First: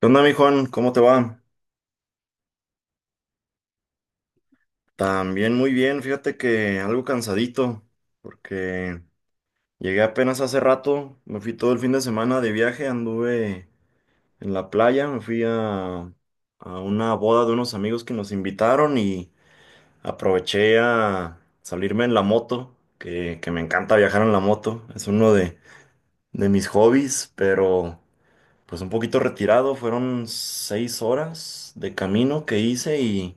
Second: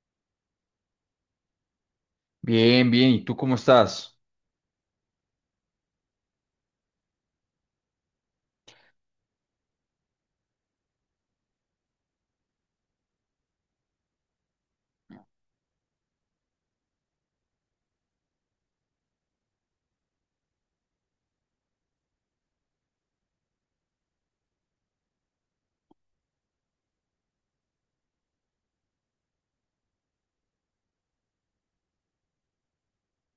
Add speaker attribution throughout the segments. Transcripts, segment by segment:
Speaker 1: ¿Qué onda, mi Juan? ¿Cómo te va?
Speaker 2: Bien, bien. ¿Y tú cómo estás?
Speaker 1: También muy bien, fíjate que algo cansadito, porque llegué apenas hace rato, me fui todo el fin de semana de viaje, anduve en la playa, me fui a una boda de unos amigos que nos invitaron y aproveché a salirme en la moto, que me encanta viajar en la moto, es uno de mis hobbies, pero pues un poquito retirado, fueron 6 horas de camino que hice y...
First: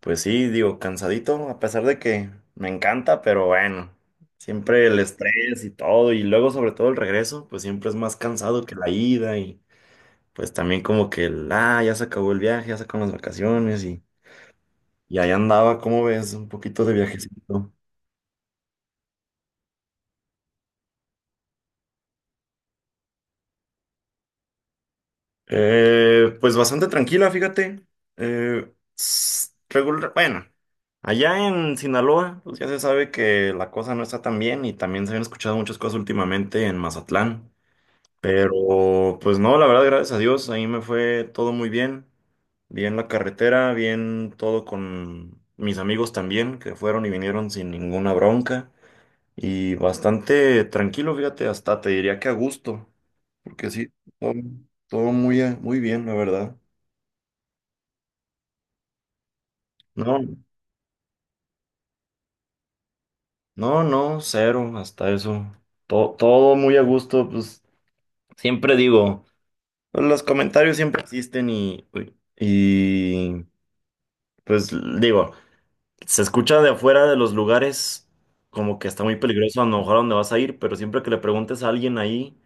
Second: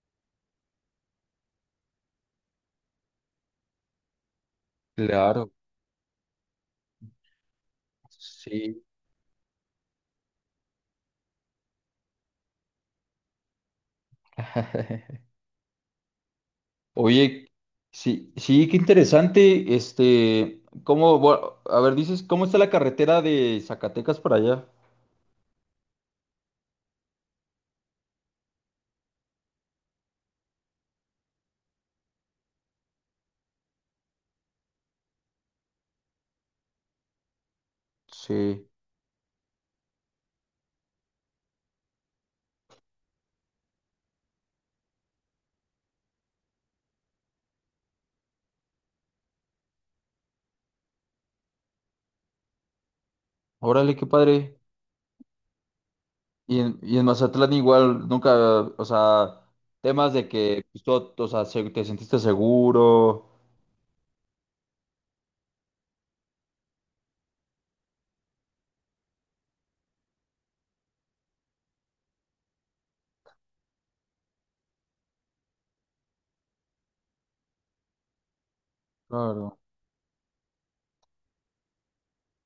Speaker 1: Pues sí, digo, cansadito, a pesar de que me encanta, pero bueno, siempre el
Speaker 2: Claro,
Speaker 1: estrés y todo, y luego sobre todo el regreso, pues siempre es más cansado que
Speaker 2: sí.
Speaker 1: la ida, y pues también como que ya se acabó el viaje, ya se acaban las vacaciones, y ahí andaba, ¿cómo ves? Un poquito de
Speaker 2: Oye,
Speaker 1: viajecito.
Speaker 2: sí, sí, qué interesante. Este, a ver, dices, ¿cómo está la carretera de Zacatecas para allá?
Speaker 1: Pues bastante tranquila, fíjate. Eh, Regular, bueno, allá en Sinaloa, pues ya se sabe que la cosa no está tan bien, y también se han escuchado muchas cosas últimamente en Mazatlán.
Speaker 2: Sí.
Speaker 1: Pero pues no, la verdad, gracias a Dios, ahí me fue todo muy bien. Bien la carretera, bien todo con mis amigos también, que fueron y vinieron sin ninguna bronca. Y bastante tranquilo, fíjate, hasta te diría que a gusto, porque sí,
Speaker 2: Órale, qué
Speaker 1: todo,
Speaker 2: padre.
Speaker 1: todo muy bien, la verdad.
Speaker 2: Y en Mazatlán igual, nunca, o sea, temas
Speaker 1: No,
Speaker 2: de que, pues, todo- o sea, se- te sentiste seguro.
Speaker 1: no, no, cero, hasta eso. Todo, todo muy a gusto, pues siempre digo, pues, los comentarios siempre existen y pues digo. Se escucha de afuera de los lugares como que está muy
Speaker 2: Claro.
Speaker 1: peligroso a lo mejor a donde vas a ir, pero siempre que le preguntes a alguien ahí,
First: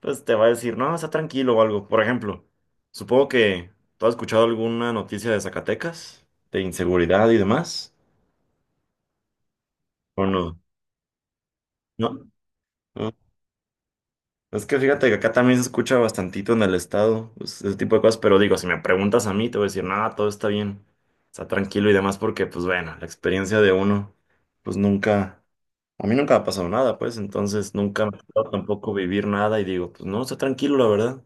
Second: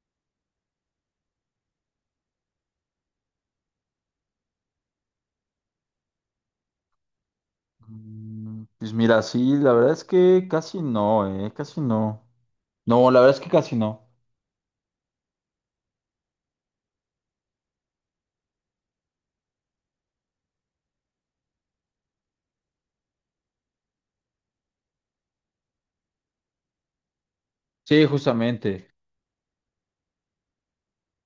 Speaker 1: pues te va a decir, no, está tranquilo o algo. Por ejemplo, supongo que tú has escuchado alguna noticia de Zacatecas, de inseguridad y demás,
Speaker 2: Pues mira, sí, la verdad es
Speaker 1: ¿o
Speaker 2: que
Speaker 1: no?
Speaker 2: casi no, casi no.
Speaker 1: ¿No?
Speaker 2: No,
Speaker 1: No.
Speaker 2: la verdad es que casi no.
Speaker 1: Es que fíjate que acá también se escucha bastantito en el estado, pues, ese tipo de cosas, pero digo, si me preguntas a mí, te voy a decir, no, todo está bien, está tranquilo y demás, porque pues bueno, la experiencia de uno, pues nunca. A mí nunca me ha pasado nada, pues, entonces nunca
Speaker 2: Sí,
Speaker 1: me ha tocado
Speaker 2: justamente.
Speaker 1: tampoco vivir nada y digo, pues no, está tranquilo, la verdad.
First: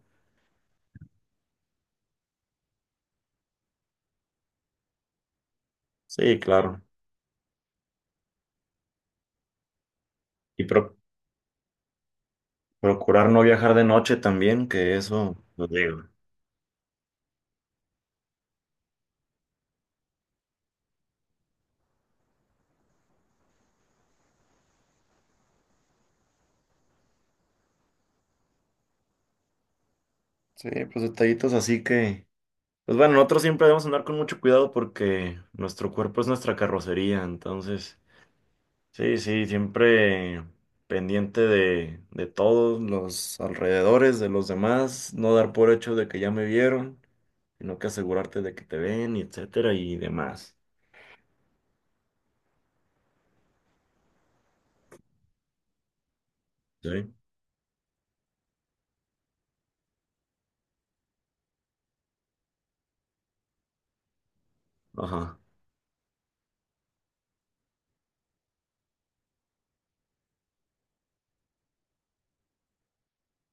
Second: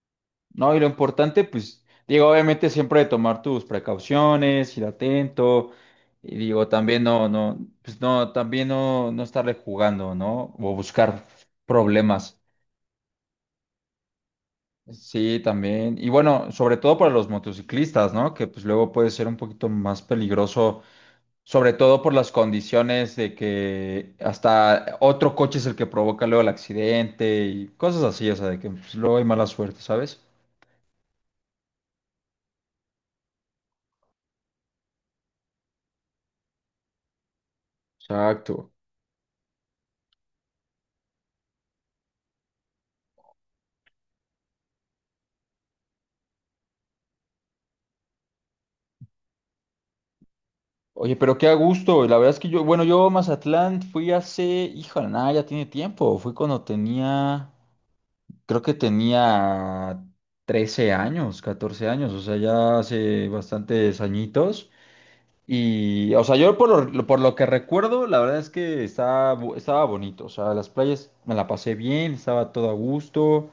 Speaker 2: No, y lo importante, pues, digo, obviamente siempre de tomar tus precauciones, ir atento, y
Speaker 1: Sí,
Speaker 2: digo,
Speaker 1: claro.
Speaker 2: también pues no, también no estarle jugando, ¿no?
Speaker 1: Y
Speaker 2: O buscar problemas.
Speaker 1: procurar no viajar de noche también, que eso,
Speaker 2: Sí,
Speaker 1: lo
Speaker 2: también.
Speaker 1: digo.
Speaker 2: Y bueno, sobre todo para los motociclistas, ¿no? Que pues luego puede ser un poquito más peligroso, sobre todo por las condiciones de que hasta otro coche es el que provoca luego el accidente y cosas así, o sea, de que pues, luego hay mala suerte, ¿sabes?
Speaker 1: Sí, pues detallitos así que, pues bueno, nosotros siempre debemos andar con mucho cuidado porque nuestro cuerpo es nuestra carrocería, entonces,
Speaker 2: Exacto.
Speaker 1: sí, sí, siempre pendiente de todos los alrededores, de los demás, no dar por hecho de que ya me vieron, sino que asegurarte de que te ven y etcétera y demás.
Speaker 2: Oye, pero qué a gusto. La verdad es que yo, bueno, yo a Mazatlán fui hace, híjole, nada, ya tiene tiempo. Fui cuando
Speaker 1: Sí.
Speaker 2: tenía, creo que tenía 13 años, 14 años, o sea, ya hace bastantes añitos.
Speaker 1: Ajá.
Speaker 2: Y, o sea, yo por lo que recuerdo, la verdad es que estaba, estaba bonito. O sea, las playas me la pasé bien, estaba todo a gusto,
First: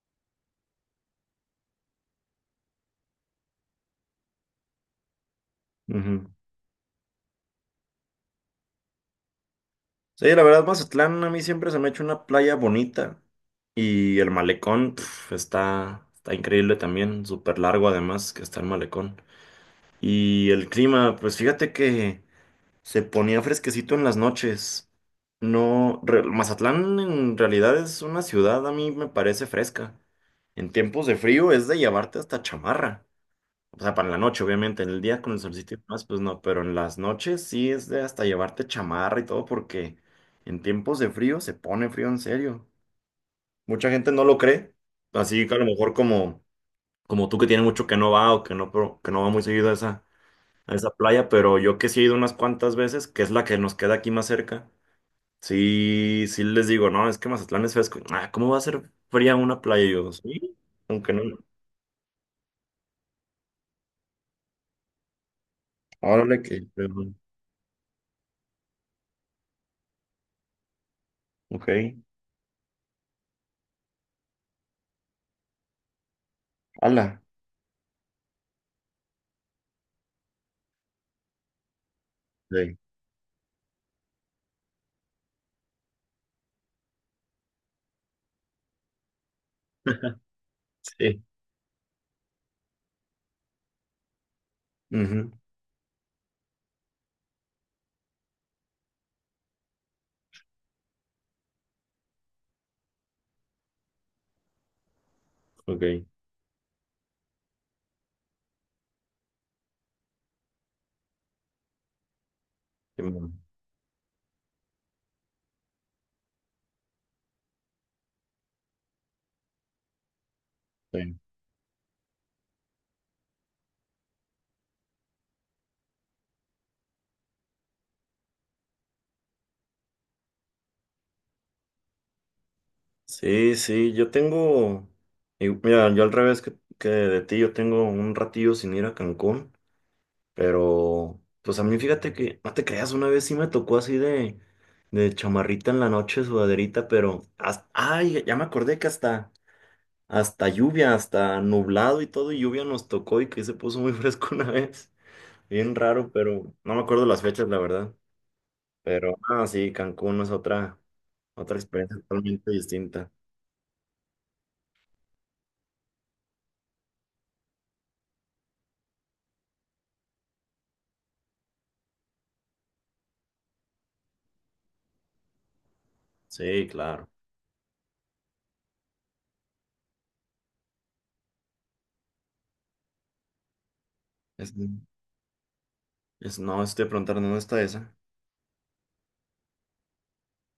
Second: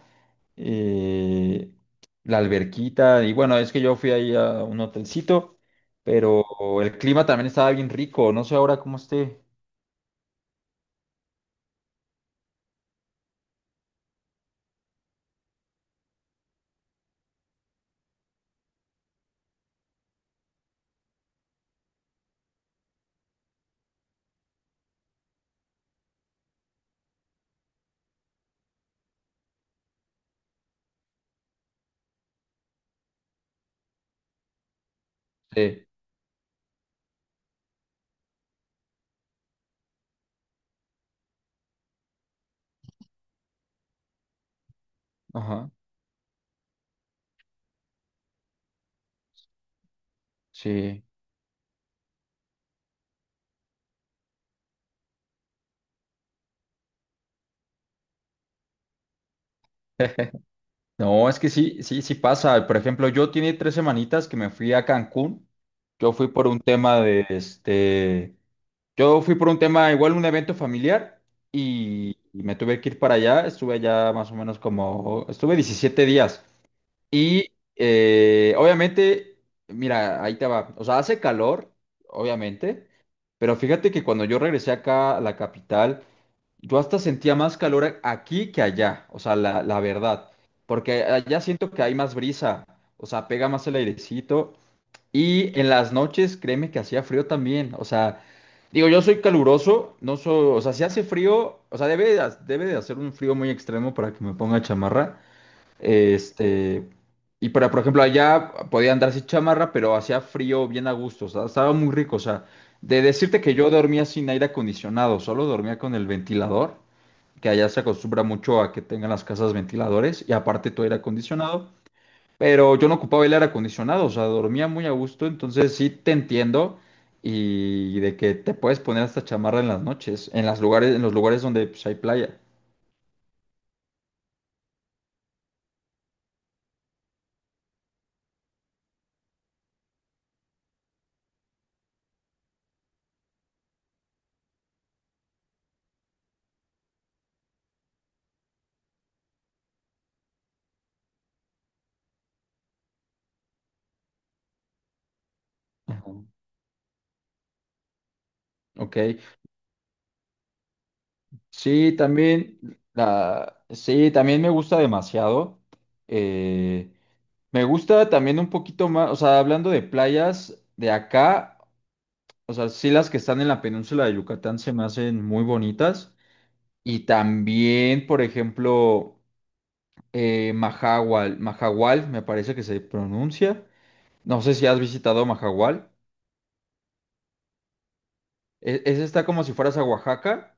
Speaker 2: eh, la alberquita. Y bueno, es que yo fui ahí a un hotelcito,
Speaker 1: Ujú.
Speaker 2: pero el clima también estaba bien rico, no sé ahora cómo esté.
Speaker 1: Sí, la verdad, Mazatlán a mí siempre se me ha hecho una playa bonita. Y el malecón pf, está, está increíble también, súper largo además que está el malecón. Y el clima, pues fíjate que se ponía fresquecito en las noches. No, Mazatlán en realidad es una ciudad, a mí me parece fresca. En tiempos de frío es de llevarte hasta chamarra. O sea, para la noche, obviamente, en el día con el solsticio y
Speaker 2: Sí,
Speaker 1: demás, pues no, pero en las noches sí es de hasta llevarte chamarra y todo, porque en tiempos de frío se pone frío en serio. Mucha gente no lo cree, así que a lo
Speaker 2: ajá,
Speaker 1: mejor como tú que tienes mucho que no va o que no, que no va muy seguido a esa
Speaker 2: sí.
Speaker 1: playa, pero yo que sí he ido unas cuantas veces, que es la que nos queda aquí más cerca, sí, sí les digo, no, es que Mazatlán es fresco. Ah, ¿cómo va a ser fría una playa? Y yo, sí, aunque no,
Speaker 2: No, es que sí, sí, sí pasa. Por ejemplo, yo tiene tres semanitas que me fui a Cancún. Yo fui
Speaker 1: órale
Speaker 2: por un
Speaker 1: que,
Speaker 2: tema de este, yo fui por un tema, igual un evento familiar
Speaker 1: ok,
Speaker 2: y me tuve que ir para allá. Estuve allá más o menos como, estuve 17 días.
Speaker 1: ala.
Speaker 2: Y obviamente, mira, ahí te va. O sea, hace calor,
Speaker 1: Sí.
Speaker 2: obviamente, pero fíjate que cuando yo regresé acá a la capital, yo hasta sentía más calor aquí que allá, o sea, la verdad, porque
Speaker 1: Sí.
Speaker 2: allá siento que hay más brisa, o sea, pega más el airecito,
Speaker 1: Ujú.
Speaker 2: y en las noches, créeme que hacía frío también. O sea, digo, yo soy caluroso, no soy, o sea, si hace frío, o sea, debe de hacer un frío muy extremo para que me ponga chamarra.
Speaker 1: Ok.
Speaker 2: Este, y para, por ejemplo, allá podía andar sin chamarra, pero hacía frío bien a gusto, o sea, estaba muy rico, o sea,
Speaker 1: Qué
Speaker 2: de
Speaker 1: bueno.
Speaker 2: decirte que yo dormía sin aire acondicionado, solo dormía con el ventilador, que allá se acostumbra mucho a que tengan las casas ventiladores y aparte todo aire
Speaker 1: Sí,
Speaker 2: acondicionado, pero yo no ocupaba el aire acondicionado, o sea, dormía muy a gusto, entonces sí te entiendo, y de que te puedes poner hasta chamarra en las noches, en los lugares donde pues, hay playa.
Speaker 1: sí, sí, yo tengo, y mira, yo al revés que de ti, yo tengo un ratillo sin ir a Cancún, pero pues a mí fíjate que, no te creas, una vez sí me tocó así de chamarrita en la noche, sudaderita, pero, hasta, ay, ya me acordé que hasta lluvia, hasta nublado y todo, y lluvia nos tocó y que se puso muy fresco una vez, bien
Speaker 2: Ajá.
Speaker 1: raro, pero no me acuerdo las fechas, la verdad,
Speaker 2: Ok.
Speaker 1: pero, ah, sí, Cancún no es otra. Otra
Speaker 2: Sí,
Speaker 1: experiencia totalmente
Speaker 2: también
Speaker 1: distinta.
Speaker 2: sí, también me gusta demasiado. Eh, Me gusta también un poquito más, o sea, hablando de playas de acá, o sea, sí las que están en la península de Yucatán se me hacen muy bonitas.
Speaker 1: Sí,
Speaker 2: Y
Speaker 1: claro.
Speaker 2: también, por ejemplo, Mahahual, Mahahual, me parece que se pronuncia. No
Speaker 1: Es,
Speaker 2: sé si has visitado Mahahual.
Speaker 1: no, estoy preguntando, ¿dónde está esa?
Speaker 2: Ese está como si fueras a Oaxaca.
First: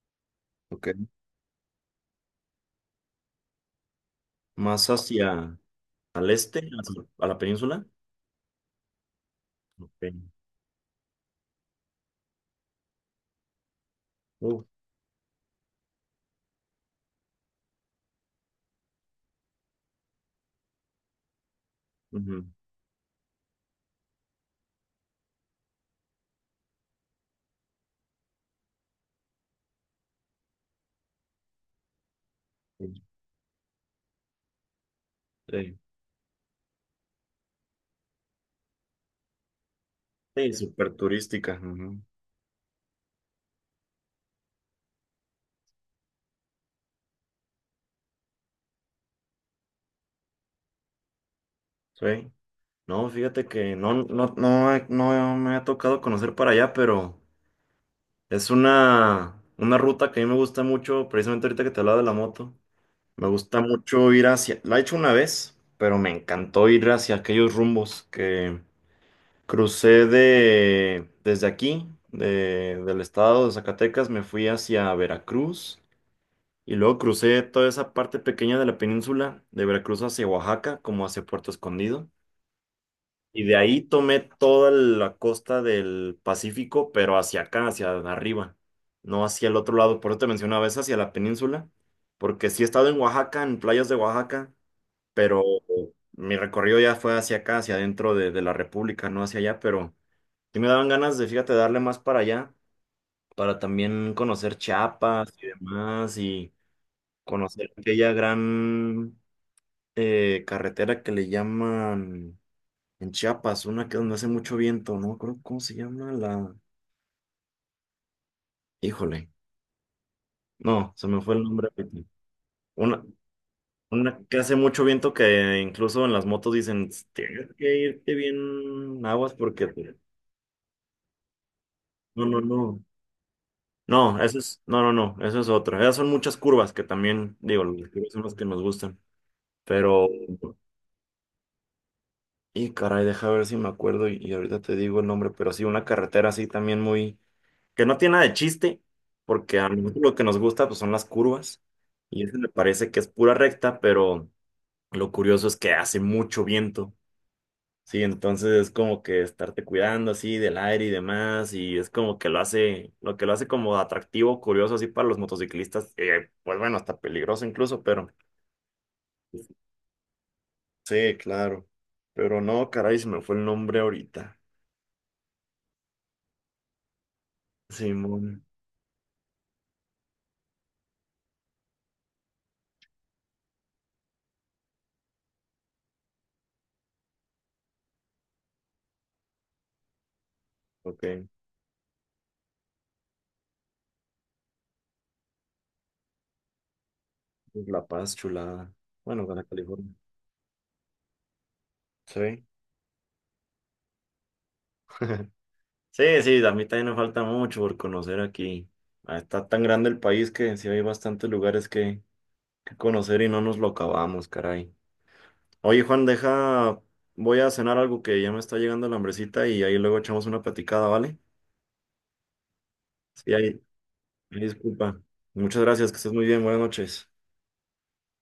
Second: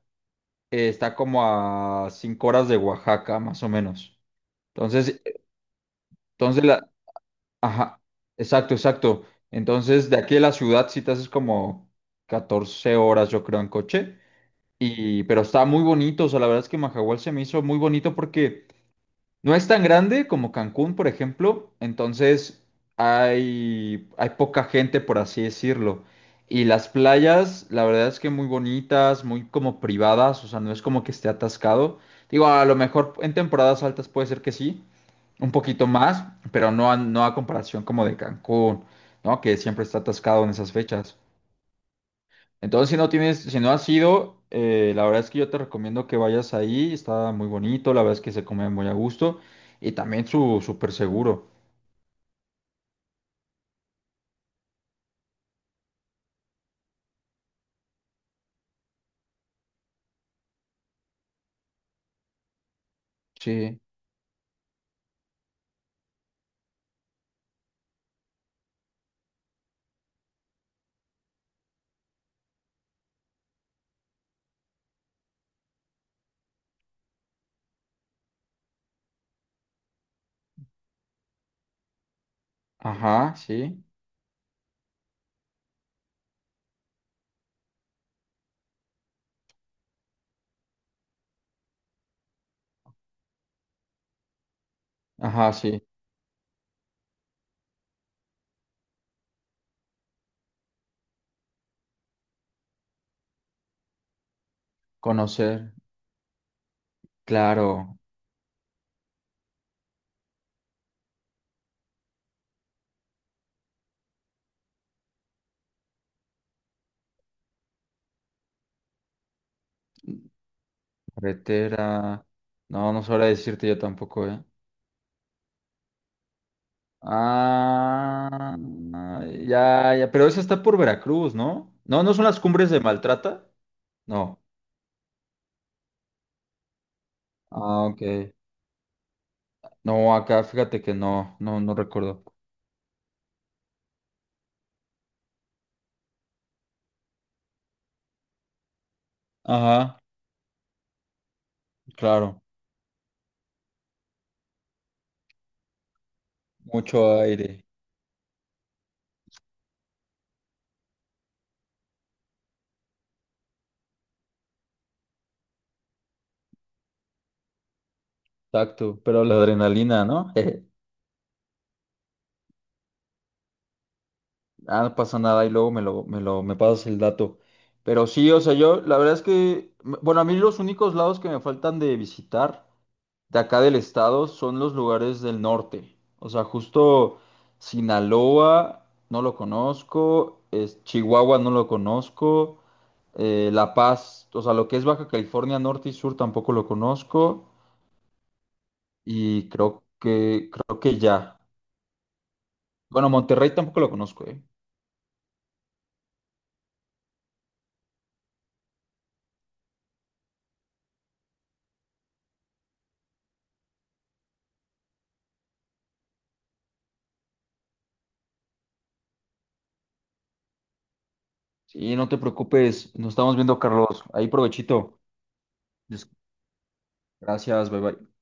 Speaker 1: Ok.
Speaker 2: Está como a 5 horas de Oaxaca, más o menos.
Speaker 1: Más
Speaker 2: Entonces,
Speaker 1: hacia al este,
Speaker 2: entonces la,
Speaker 1: hacia- a la península.
Speaker 2: Ajá, exacto, exacto.
Speaker 1: Ok.
Speaker 2: Entonces, de aquí a la ciudad sí te haces como 14 horas, yo creo, en coche.
Speaker 1: Uf.
Speaker 2: Y, pero está muy bonito, o sea, la verdad es que Majahual se me hizo muy bonito porque no es tan grande como Cancún, por ejemplo.
Speaker 1: Ujú.
Speaker 2: Entonces hay poca gente, por así decirlo. Y las playas, la verdad es que muy bonitas, muy como privadas, o sea, no es como que esté atascado. Digo, a lo
Speaker 1: Sí,
Speaker 2: mejor en temporadas altas puede ser que sí, un
Speaker 1: sí.
Speaker 2: poquito más, pero no a comparación como de Cancún, ¿no? Que siempre está atascado en
Speaker 1: Sí,
Speaker 2: esas
Speaker 1: súper
Speaker 2: fechas.
Speaker 1: turística. Ujú.
Speaker 2: Entonces, si no tienes, si no has ido, la verdad es que yo te recomiendo que vayas ahí. Está muy bonito, la verdad es que se come muy a gusto y también su súper seguro.
Speaker 1: Sí. No, fíjate que no, no, no, no me ha tocado conocer para allá, pero es una ruta que a mí me gusta mucho, precisamente ahorita que te hablaba de la moto. Me gusta
Speaker 2: Sí,
Speaker 1: mucho ir hacia, la he hecho una vez, pero me encantó ir hacia aquellos rumbos que crucé desde aquí, del estado de Zacatecas, me fui hacia Veracruz y luego crucé toda esa parte pequeña de la península, de Veracruz hacia Oaxaca, como hacia Puerto Escondido.
Speaker 2: ajá,
Speaker 1: Y de ahí
Speaker 2: sí,
Speaker 1: tomé toda la costa del Pacífico, pero hacia acá, hacia arriba, no hacia el otro lado. Por eso te mencionaba, es hacia la península, porque sí he estado en Oaxaca, en playas de Oaxaca, pero
Speaker 2: ajá, sí.
Speaker 1: mi recorrido ya fue hacia acá, hacia adentro de la República, no hacia allá, pero... Sí me daban ganas de, fíjate, darle más para allá, para también conocer Chiapas y
Speaker 2: Conocer,
Speaker 1: demás, y conocer
Speaker 2: claro,
Speaker 1: aquella gran carretera que le llaman en Chiapas, una que donde hace mucho viento, no me acuerdo cómo se llama la... Híjole, no, se me fue el nombre
Speaker 2: carretera.
Speaker 1: ahorita.
Speaker 2: No, no
Speaker 1: Una,
Speaker 2: sabré decirte yo
Speaker 1: una
Speaker 2: tampoco,
Speaker 1: que
Speaker 2: ¿eh?
Speaker 1: hace mucho viento que incluso en las motos dicen, tienes que irte
Speaker 2: Ah,
Speaker 1: bien aguas porque...
Speaker 2: ya,
Speaker 1: te-
Speaker 2: ya, pero esa está por Veracruz, ¿no? No, ¿no
Speaker 1: No,
Speaker 2: son
Speaker 1: no,
Speaker 2: las cumbres de
Speaker 1: no.
Speaker 2: Maltrata?
Speaker 1: No, eso
Speaker 2: No.
Speaker 1: es, no, no, no, eso es otra. Esas son muchas curvas que también, digo,
Speaker 2: Ah,
Speaker 1: las
Speaker 2: ok.
Speaker 1: curvas son las que nos gustan. Pero,
Speaker 2: No, acá fíjate que no recuerdo.
Speaker 1: y caray, deja ver si me acuerdo y ahorita te digo el nombre, pero sí, una carretera así también muy, que no tiene nada de chiste, porque a
Speaker 2: Ajá.
Speaker 1: nosotros lo que nos gusta pues son las curvas. Y eso
Speaker 2: Claro,
Speaker 1: me parece que es pura recta, pero lo curioso es que hace mucho viento.
Speaker 2: mucho aire,
Speaker 1: Sí, entonces es como que estarte cuidando así del aire y demás, y es como que lo hace, lo que lo hace como atractivo, curioso así para los motociclistas, pues bueno, hasta peligroso incluso, pero
Speaker 2: tacto, pero la adrenalina, ¿no?
Speaker 1: sí, claro. Pero no, caray, se me fue el nombre ahorita.
Speaker 2: Ah, no pasa nada, y luego me lo, me pasas el dato. Pero
Speaker 1: Simón.
Speaker 2: sí, o sea, yo, la verdad es que, bueno, a mí los únicos lados que me faltan de visitar de acá del estado son los lugares del norte. O sea, justo Sinaloa, no lo conozco, es,
Speaker 1: Ok.
Speaker 2: Chihuahua, no lo conozco, La Paz, o sea, lo que es Baja California Norte y Sur tampoco lo conozco,
Speaker 1: La Paz, chulada. Bueno, Baja
Speaker 2: y
Speaker 1: California.
Speaker 2: creo que ya.
Speaker 1: Sí.
Speaker 2: Bueno, Monterrey tampoco lo conozco, ¿eh?
Speaker 1: Sí, sí, a mí también me falta mucho por conocer aquí. Ah, está tan grande el país que sí hay bastantes lugares que conocer y no nos lo acabamos, caray. Oye, Juan, deja, voy a cenar algo que ya me está llegando la hambrecita y ahí luego echamos una platicada, ¿vale?
Speaker 2: Sí, no te preocupes. Nos
Speaker 1: Sí,
Speaker 2: estamos viendo,
Speaker 1: ahí,
Speaker 2: Carlos. Ahí
Speaker 1: ahí
Speaker 2: provechito.
Speaker 1: disculpa. Muchas gracias, que
Speaker 2: Des-
Speaker 1: estés muy bien, buenas noches.
Speaker 2: Gracias, bye bye.